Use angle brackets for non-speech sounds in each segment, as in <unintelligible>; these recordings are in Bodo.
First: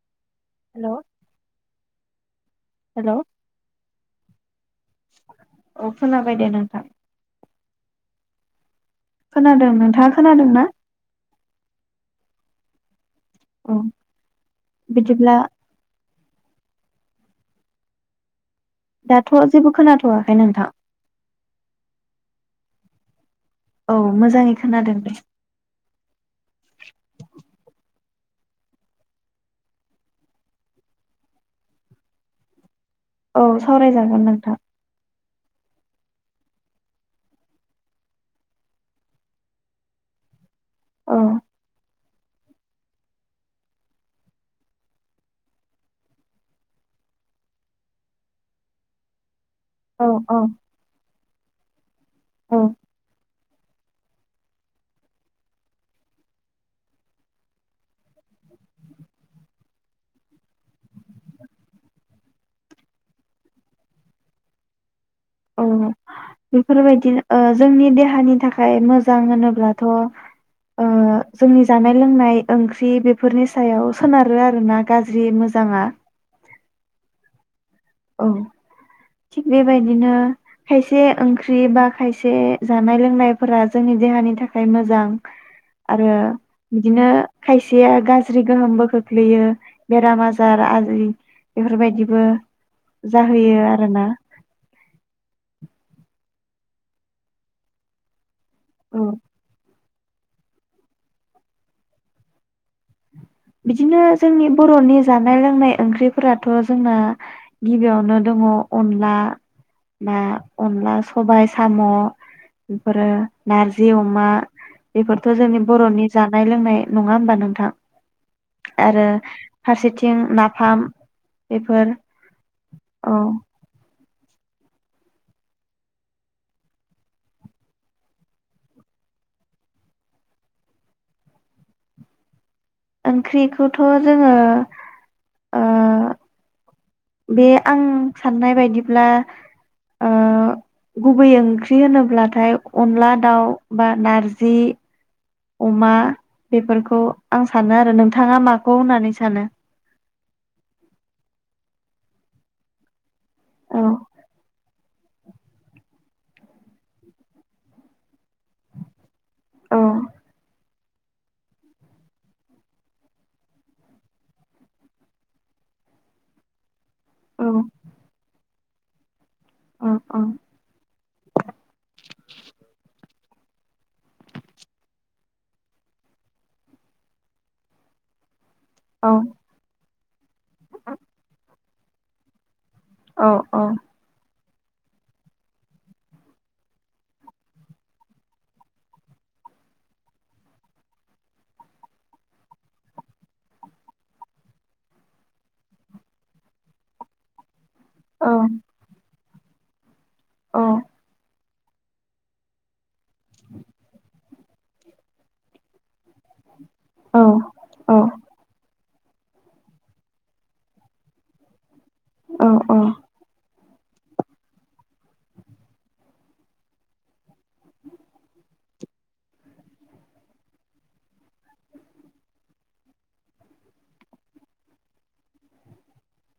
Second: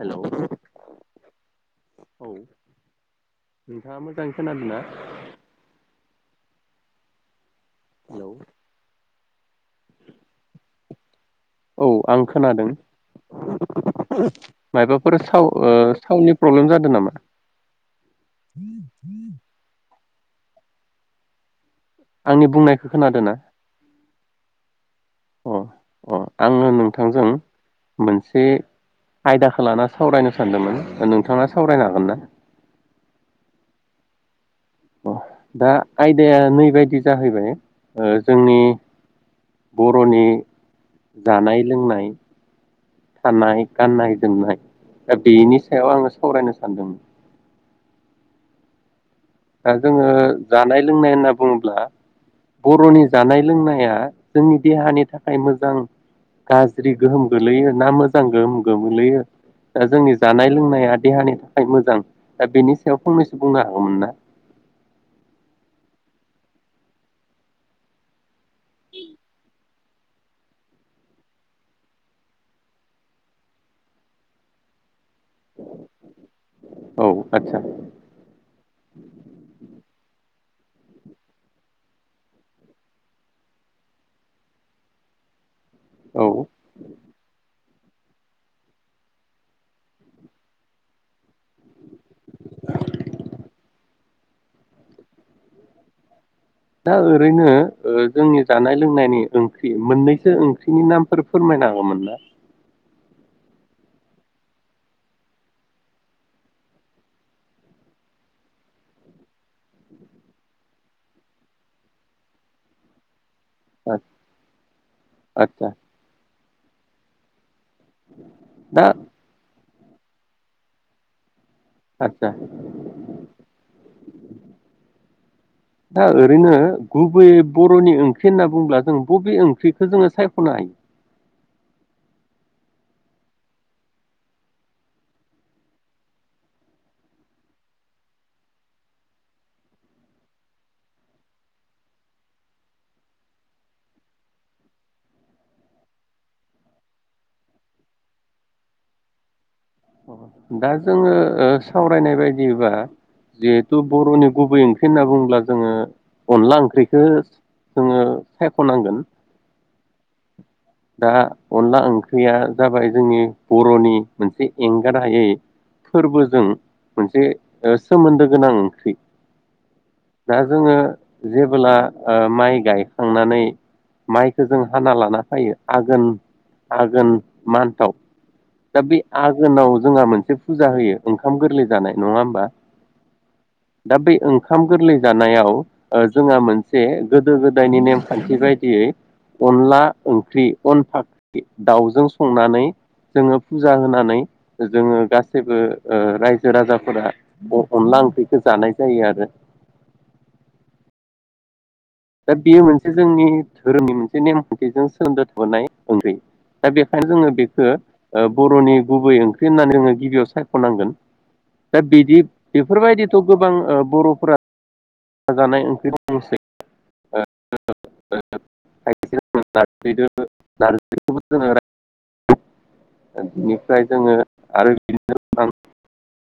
हेल' हेल' औ। नोंथाङा मोजाङै खोनादों ना? औ खोनाबाय दे नोंथां। हेलौ खोनादों नोंथाङा खोनादों ना? औ आं खोनादों औ मायबाफोर बिदिब्ला साव ओ सावनि प्रब्लेम जादों नामा? थ'आखै नोंथां आंनि बुंनायखौ खोनादों ना? औ मोजांङै खोनादों दे अ अ आंङो नोंथांजों मोनसे आयदाखौ लाना सावरायनो सानदोंमोन नोंथाङा सावरायनो हागोन ना? औ सावरायजागोन नोंथां दा आयदाया नैबायदि जाहैबाय ओ जोंनि बर'नि औ जानाय लोंनाय थानाय गाननाय जोमनाय दा बेनि सायाव आङो सावरायनो सानदों दा औ जोङो औ जानाय लोंनाय होनना बुंङोब्ला औ बर'नि जानाय लोंनाया जोंनि देहानि थाखाय मोजां गाज्रि गोहोम गोग्लैयो ना मोजां गोहोम गोग्लैयो दा जोंनि जानाय लोंनाया देहानि थाखाय मोजां दा बेनि सायाव फंनैसो बुंनो हागोमोन ना औ बेफोरबायदिनो ओ जोंनि देहानि थाखाय मोजां होनोब्लाथ' ओ जोंनि जानाय लोंनाय ओंख्रि बेफोरनि सायाव सोनारो आरोना गा जि मोजांङा औ आतसा औ थिग बेबायदिनो खायसे ओंख्रि बा खायसे जानाय लोंनायफोरा जोंनि देहानि थाखाय मोजां। आरो औ बिदिनो खायसेया गाज्रि गोहोमबो खोख्लैयो बेराम आजार आरि बेफोरबायदि बो जाहैयो आरो ना दा ओरैनो ओ जोंनि जानाय औ लोंनायनि ओंख्रि मोननैसो ओंख्रिनि नामफोर फोरमायनो हागोमोन ना बिदिनो जोंनि बर'नि जानाय लोंनाय ओंख्रिफोराथ' जोंना गिबियावनो दंङ' अनला ना अनला सबाय साम' बेफोरो नारजि अमा बेफोरथ' जोंनि आदसा बर'नि जा जानाय लोंनाय नंङा होमबा नोंथां दा आरो फारसेथिं नाफाम बेफोर आतसा औ दा ओरैनो गुबैयै बर'नि ओंख्रि होनना बुंङोब्ला जों बबे ओंख्रिखौ जोंङो सायख'नो हायो? ओंख्रिखौथ' जोंङो ओ बे आं साननाय बायदिब्ला ओ गुबै ओंख्रि होनोब्लाथाय अनला दाउ बा नारजि अमा बेफोरखौ आं सानो आरो नोंथाङा माखौ होननानै सानो? दा जोंङो ओ सावरायनाय बायदिबा जिहेथु औ बर'नि गुबै ओं ख्रि होनना बुङोब्ला जोंङो अनला ओंख्रिखौ जोङो सायख'नांगोन। औ दा अनला ओंख्रिया जाबाय जोंनि बर'नि मोनसे एंगारहायै फोरबोजों मोनसे औ ओ सोमोन्दो गोनां ख्रि। औ औ दा जोङो जेबोला ओ माइ गायखां खांनानै माइखौ जों हाना लाना फायो आगोन आगोन मान्थआव। दा बे औ आगोनाव जोंहा मोनसे फुजा होयो ओंखाम गोरलै जानाय नङा होमबा? औ औ। दा बै ओंखाम गोरलै जानायाव ओ जोंहा मोनसे गोदो गोदायनि नेमखान्थि बायदियै अनला ओंख्रि अन फाख्रि दाउजों संनानै जोङो फुजा होनानै जोङो गासैबो ओ रायजो राजाफोरा अनला औ ओंख्रिखौ जानाय जायो आरो। औ। दा बे मोनसे जोंनि धोरोमनि मोनसे नेमखान्थिजों सोमोन्दो थाबोनाय ओंख्रि दा बेखायनो जोङो बेखौ औ औ ओ बर'नि गुबै ओंख्रि होननानै जोङो गिबियाव सायख'नांगोन। दा बिदि औ बेफोरबायदिथ' गोबां ओ बर'फोरा <unintelligible>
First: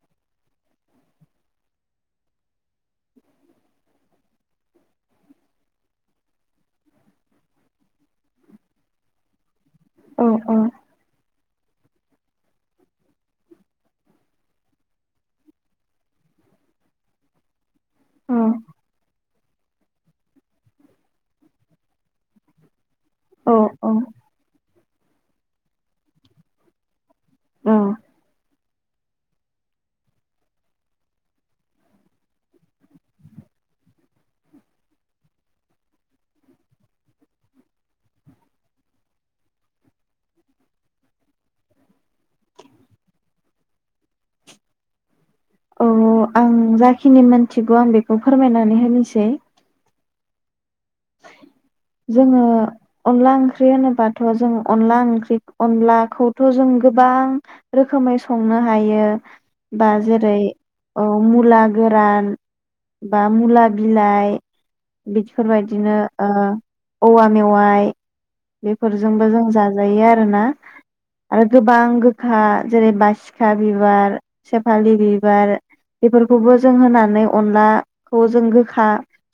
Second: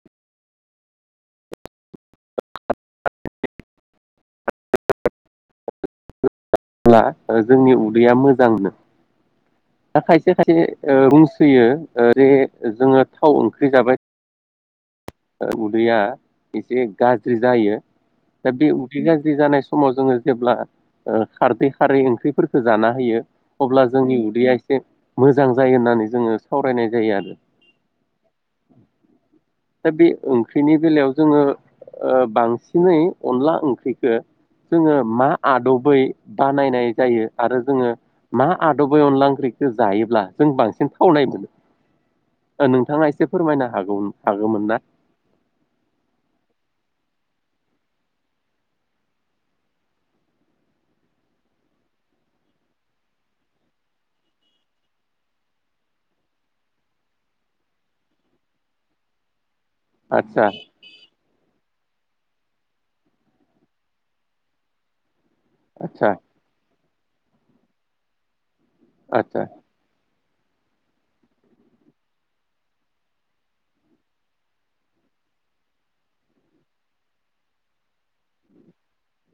<unintelligible> जोंनि उदैया मोजांनो। दा खायसे खायसे ओ <unintelligible> फैयो ओ जेरै जोङो थाव ओंख्रि जाबाय उदैया एसे गाज्रि जायो। बे उदै गाज्रि जानाय स समाव जोङो जेब्ला खारदै खारै ओंख्रिफोरफोरखौ जाना होयो अब्ला जोंनि उदैया एसे मोजां जायो होननानै जोङो सावरायनाय जायो आरो। औ। बे ओंख्रिनि बेलायाव जोङो ओ बांसिनै अनला ओंख्रिखौ जोङो मा आदबै बानायनाय जायो आरो जोङो मा आदबै अनला ओंख्रिखौ खो जायोब्ला जों बांसिन थावनाय मोनो नोंथाङा एसे फोरमायनो हागौ हागौमोन ना? औ आं जाखिनि मोनथिगौ आं बेखौ फोरमायनानै होनोसै जोङो अनला ओंख्रि होनोबाथ' जों अनला ओंख्रि अनलाखौथ' जों गोबां रोखोमै संनो हायो बा जेरै आदसा मुला गोरान बा मुवा बिलाइ बि बिदिनो आदसा ओ औवा मेवाइ बेफोरजोंबो आदसा जों जाजायो आरो आरोना आरो गोबां गोखा जेरै- बासिखा बिबार सेफालि बिबार बेफोरखौबो जों होनानै अनलाखौ जों गोखा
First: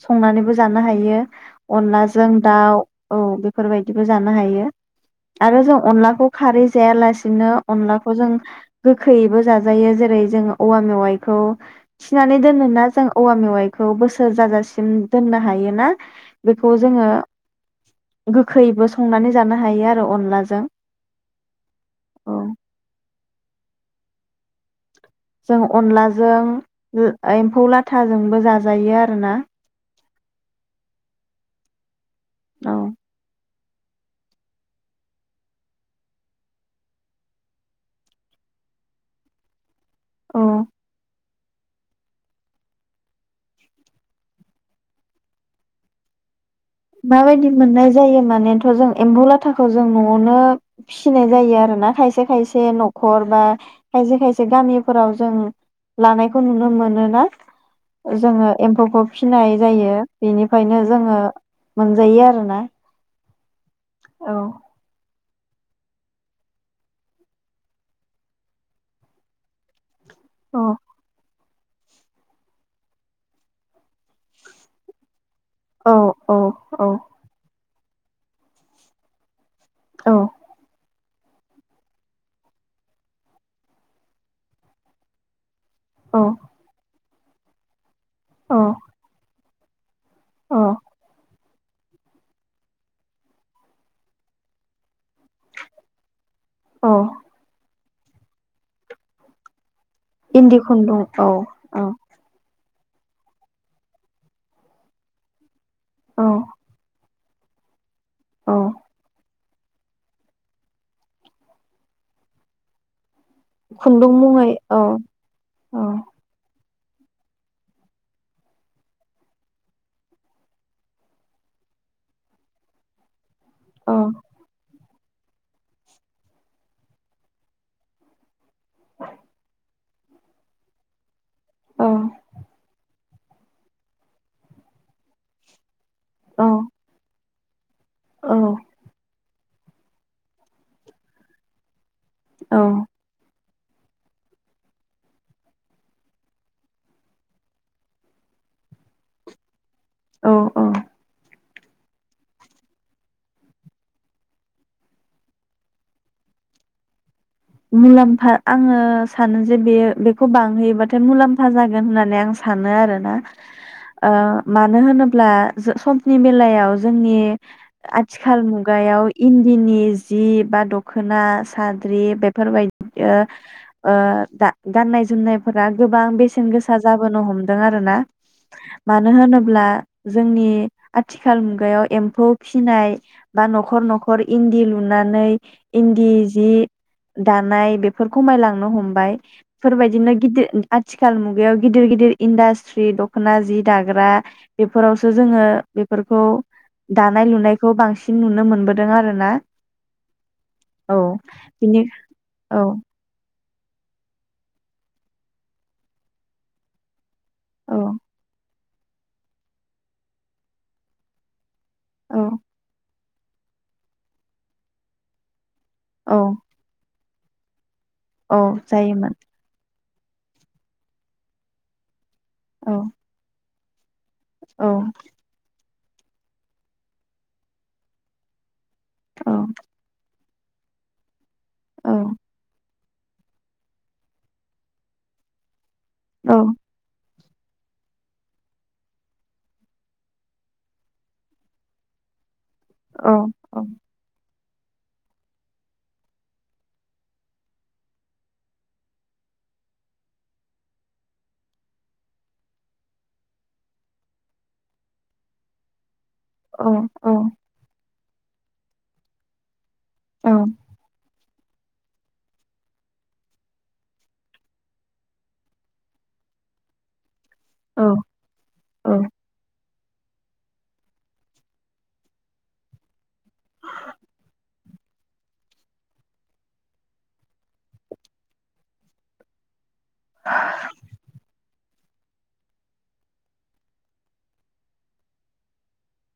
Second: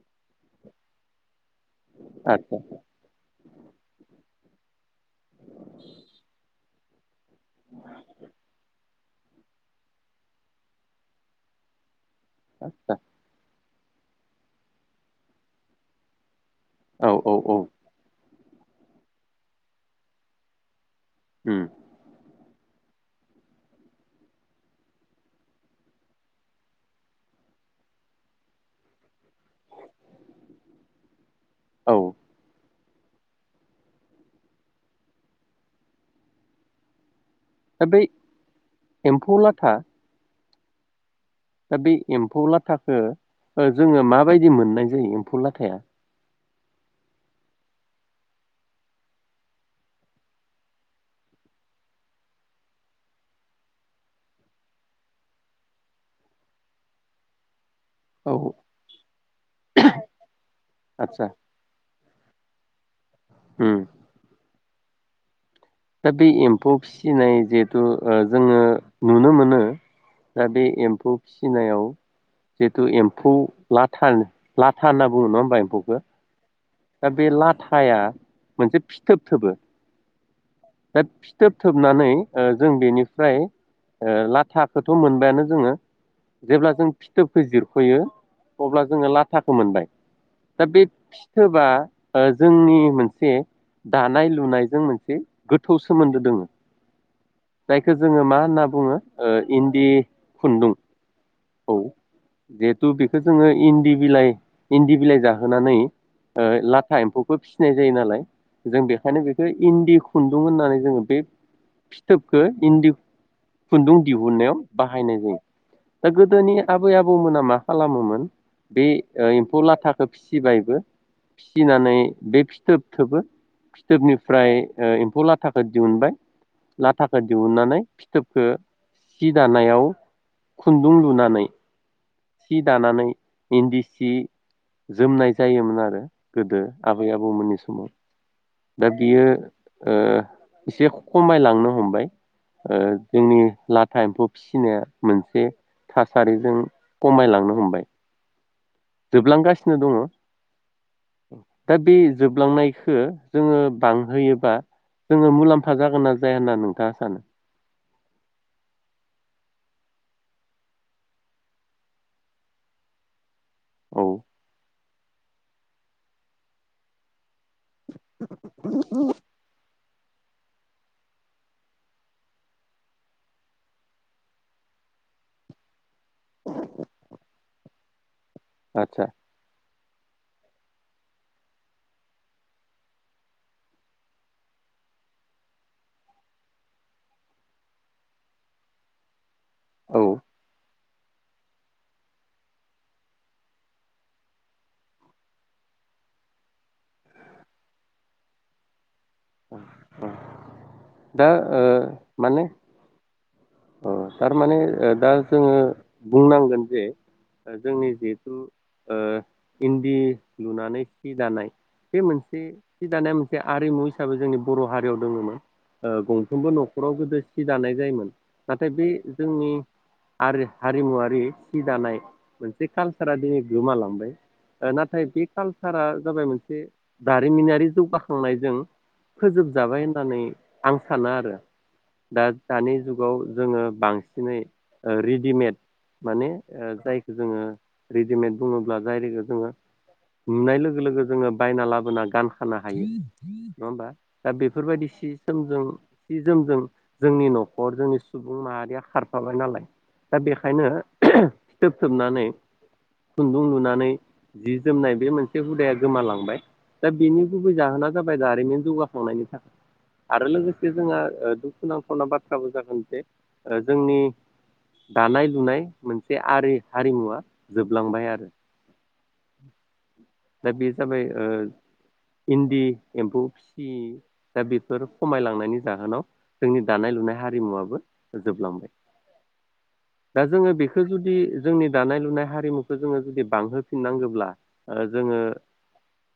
संनानैबो जानो हायो। अनलाजों आदसा दाउ औ बे बेफोरबायदिबो जानो हायो आरो जों अनलाखौ खारै जायालासे बिदिनो अनलाखौ जों गोखैयैबो जाजायो जेरै- जोङो औवा मेवाइखौ थिनानै दोनोना आदसा जों औवा मेवाइ खौ बोसोर जाजासिम दोननो हायो ना बेखौ जोङो औ औ औ गोखैयैबो संनानै जानो हायो आरो अनलाजों होम जों अनलाजों ला एम्फौ लाथाजोंबो जाजायो आरोना औ दा बै एम्फौ लाथा औ दा बै एम्फौ लाथाखो ओ जोङो माबायदि मोननाय जायो एम्फौ लाथाया माबायदि मोननाय जायो मानेथ' जों एम्बौ लाथाखौ जों न'आवनो फिसिनाय जायो आरो ना खायसे खायसे न'खर बा खायसे खायसे गामिफोराव जों लानायखौ नुनो मोनोना। ओ औ जोङो एम्फौखौ फिनाय जायो बेनिफ्रायनो जोङो आदसा मोनजायो आरोना होम औ दा बे एम्फौ फिसिनाय जिहेथु ओ जोङो नुनो मोनो दा औ बे एम्फौ फिसिनायाव जिथु एम्फौ लाथा लाथा होनना बुङो नङा होमबा औ एम्फौखो औ औ दा बे लाथा थाया मोनसे फिथोब थोबो औ दा फिथोब थोबनानै ओ जों बेनिफ्राय ओ लाथाखौथ' मोनबायानो जोङो। औ जेब्ला जों फिथोबखो जिरख'यो औ अब्ला जोङो लाथा खौ मोनबाय औ दा बे फि थोबा ओ जोंनि मोनसे दानाय लुनायजों मोनसे गोथौ सोमोन्दो दोङो अ जायखौ जोङो मा होनना बुङो ओ इन इन्दि खुन्दुं औ औ दे तु बेखौ जोङो इन्दि बिलाइ इन्दि बिलाइ जाहोनानै औ ओ लाथा एम्फौखो फिसिनाय जायो नालाय औ जों बेखायनो बे बे इन्दि खुन्दुं होननानै जोङो बे फिथोबखौ इन्दि खुन्दुं मुङै दिहुननायाव औ बाहायनाय जायो औ दा गोदोनि आबै आबौमोना मा खालामोमोन बे एम्फौ लाथाखौ फिसिबायबो फिसिनानै बे फिथोब थोबो औ फिथोबनिफ्राय ओ एम्फौ लाथाखौ दिहुनबाय लाथाखौ दिहुननानै फिथोबखौ सि दानायाव खुन्दुं लुनानै औ औ सि दानानै इन्दि सि जोमनाय जायोमोन आरो औ गोदो आबै आबौमोननि समाव दा बियो ओ एसे खमाय लांनो हमबाय औ ओ जोंनि लाथा एम्फौ फिसिनाया मोनसे थासारिजों खमायलांनो हमबाय जोबलांगासि नो दङ औ औ दा बे जोबलांनायखो जोङो बांहोयोबा जोङो मुलाम्फा जागोन ना जाया होनना नोंथाङा सानो मुलाम्फा आङो सानो जे बे बेखौ बांहैयोबाथाय मुलाम्फा जागोन होननानै आं सानो आरोना औ ओ मा नो होनोब्ला समनि बेलायाव जोंनि आथिखाल मुगायाव इन्दिनि जि बा दख'ना साद्रि बे फोरबायदि ओ ओ दा गाननाय जोमनायफोरा गोबां बेसेन गोसा जाबोनो हमदों आरोना आदसा मानो होनोब्ला जोंनि आथिखाल मुगायाव एम्फौ फिसिनाय बा न'खर न'खर इन्दि लुनानै इन्दि जि दानाय बेफोर खमायलांनो हमबाय बेफोर औ बायदिनो गिदिर आथिखाल मुगायाव गिदिर गिदिर इन्डास्ट्रि दख'ना जि दाग्रा बेफोरावसो जोङो बेफोरखौ दानाय लुनायखौ बांसिन नुनो मोनबोदों आरो ना औ दा ओ बिनो माने औ अ थारमाने ओ दा जोङो बुंनांगोन जे ओ औ जोंनि जिहेथु ओ इन्दि लुनानै सि दानाय बे औ मोनसे जि दानाया मोन से आरिमु हिसाबै जोंनि बर' हारियाव दङमोन ओ औ गंफ्रोमबो न'खराव गोदो सि दानाय जायोमोन औ नाथाय बे जायोमोन जोंनि आरो हारिमुवारि सि दानाय मोनसे औ कालसारा दिनै गोमा लांबाय औ नाथाय बेखा सारा जाबाय मोनसे दारिमिनारि जौगाखांनायजों औ फोजोबजाबाय होननानै आं सानो आरो। औ दा दानि जुगाव जोङो बांसिनै रेडिमेड माने औ ओ जाय जोङो रेडिमेड बुङोब्ला जाय जोङो नुनाय लोगो लोगो जोङो बायना लाबोना गानो। फानो हायो नङा औ होमबा दा बेफोरबायदि सि जोमजों सि जोमजों जोंनि न' हर जोंनि सुबुं माहारिया खारफाबाय नालाय दा बेखायनो फिथोब थोबनानै खुनदुं लुनानै जि जोमनाय बे मोनसे हुदाया गोमालांबाय औ दा औ बेनि गुबै जाहोना जाबाय दारिमिन जौगाखांनायनि थाखाय आरो लोगोसे जोंहा <unintelligible> जागोन जे जोंनि दानाय लुनाय मोनसे आरि हारिमुवा जोबलांबाय आरो दा बे जाबाय ओ इनदि एमफौ फिसि दा बेफोर खमायलांनायनि जाहोनाव जोंनि दानाय लुनाय हारिमुवाबो जोबलांबाय दा जोङो बेखौ जुदि जोंनि दानाय लुनाय हारिमुखौ जोङो जुदि बांहोफिननांगौब्ला जोङो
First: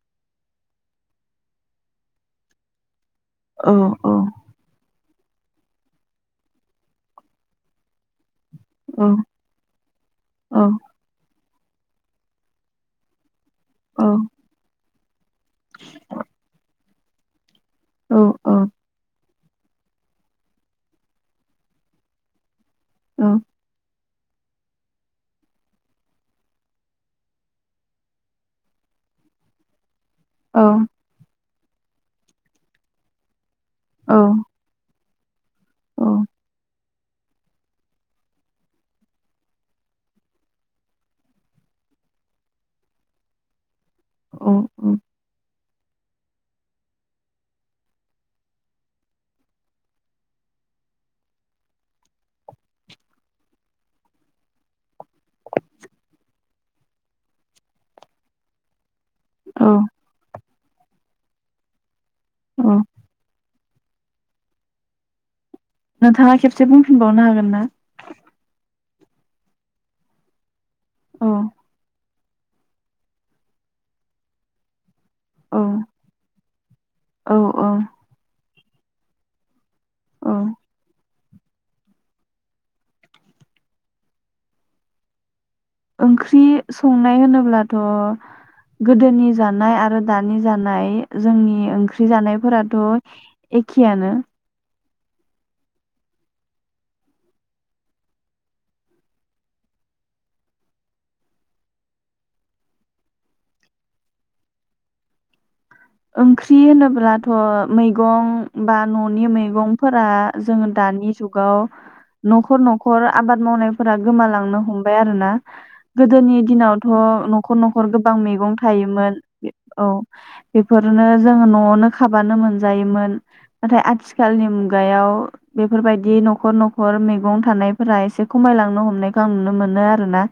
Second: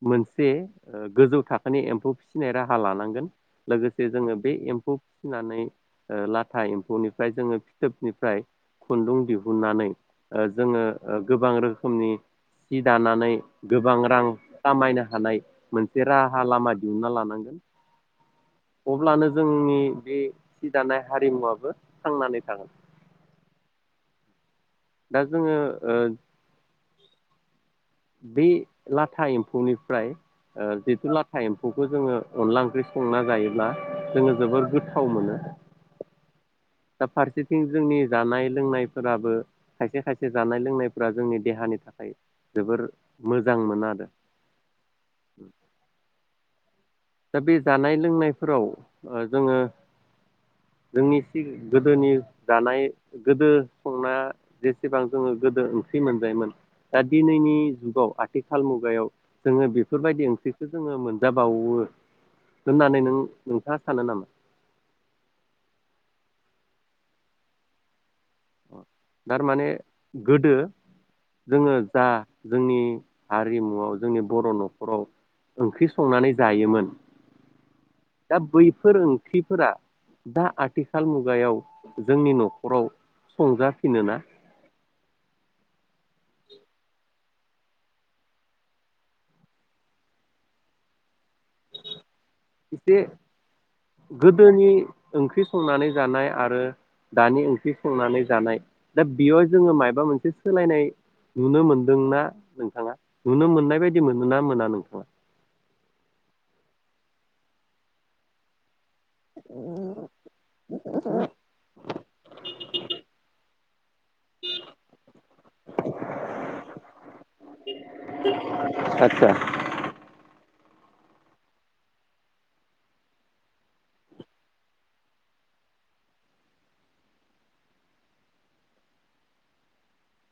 मोनसे गोजौ थाखोनि एमफौ फिसिनाय राहा लानांगोन लोगोसे जोङो बे एमफौ फिनानै लाथा एमफौनिफ्राय जोङो फिथोबनिफ्राय खुनदुं दिहुननानै जोङो गोबां रोखोमनि सि दानानै गोबां रां खामायना हानाय मोनसे राहा लामा दिहुनना लानांगोन औ अब्लानो जोंनि बे सि दानाय हारिमुाबो थांनानै थागोन औ दा जोङो बे लाथा एम्फौनिफ्राय दा बेफोर लाथा एम खौ जोङो अनला ओंख्रि संना जायोब्ला जोङो जोबद गोथ थावमोनो औ दा फारसेथिं जोंनि जानाय लोंनायफोराबो खायसे खायसे जानाय लोंनायफोरा जोंनि देहानि थाखाय जोबोर मोजां मोनो आरो औ औ दा बे जानाय लोंनायफोराव जोङो जोंनि सि गोदोनि जानाय गोदो संनाय जेसेबां जोङो गोदो ओंख्रि मोनजायोमोन दा दिनैनि जुगाव आथिखाल मुगायाव औ जोङो बेफोरबायदि ओंख्रिखौ जोङो मोनजाबावो औ दोननानै नों नोंथाङा सानो नामा नोंथाङा खेबसे बुंफिनबावनो हागोन ना थारमाने गोदो औ जोङो जा जोंनि हारिमुआव जोंनि बर' न'खराव औ ओंख्रि संनानै जायोमोन औ औ दा बै फोर ओंख्रिफोरा औ दा आथि साल मुग जुगायाव जोंनि न'खराव संजाफिनो ना ओंख्रि संनाय होनोब्लाथ' गोदोनि जानाय आरो दानि जानाय जोंनि ओंख्रि जानायफोराथ' एसे एखेयानो गोदोनि ओंख्रि संनानै जानाय आरो दानि ओंख्रि संनानै जानाय दा बेयाव जोङो माबा मोनसे सोलायनाय नुनो मोनदोंना नोंथाङा नुनो मोननाय बायदि मोनो ना मोना नोंथाङा ओंख्रि होनोब्लाथ' मैगं बा न'नि मैगंफोरा जोङो दानि जुगाव न'खर न'खर आबाद मावनाय फोर गोमालांनो हमबाय आरोोना गोदोनि दिनावथ' न'खर न'खर गोबां मैगं थायोमोन आतसा औ बेफोरनो जोङो न'आवनो खाबानो मोनजायोमोन नाथाय आथिखालनि मुगायाव बेफोरबायदि न'खर न'खर मैगं थानायफोरा एसे खमायलांनो हमनायखौ आं नुनो मोनो आरोना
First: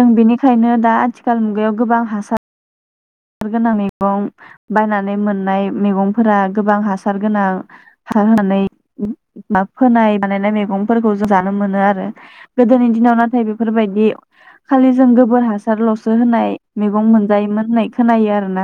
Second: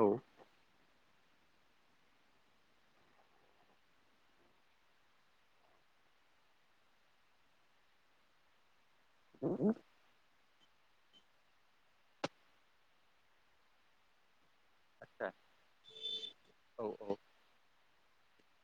औ बिनिखायनो दा आथिखाल मुगायाव गोबां हासार हासार गोनां मैगं बायनानै मोननाय मैगंफोरा गोबां हासार गोनां हार होनानै माब फोनाय बानायनाय मैगंफोरखौ जों जानो मोनो आरो गोदोनि दिनाव नाथाय बेफोरबायदि खालि जों आतसा गोबोर हासारल' होनाय औ मैगं औ मोनजायोमोन होननाय खोनायो आरोना।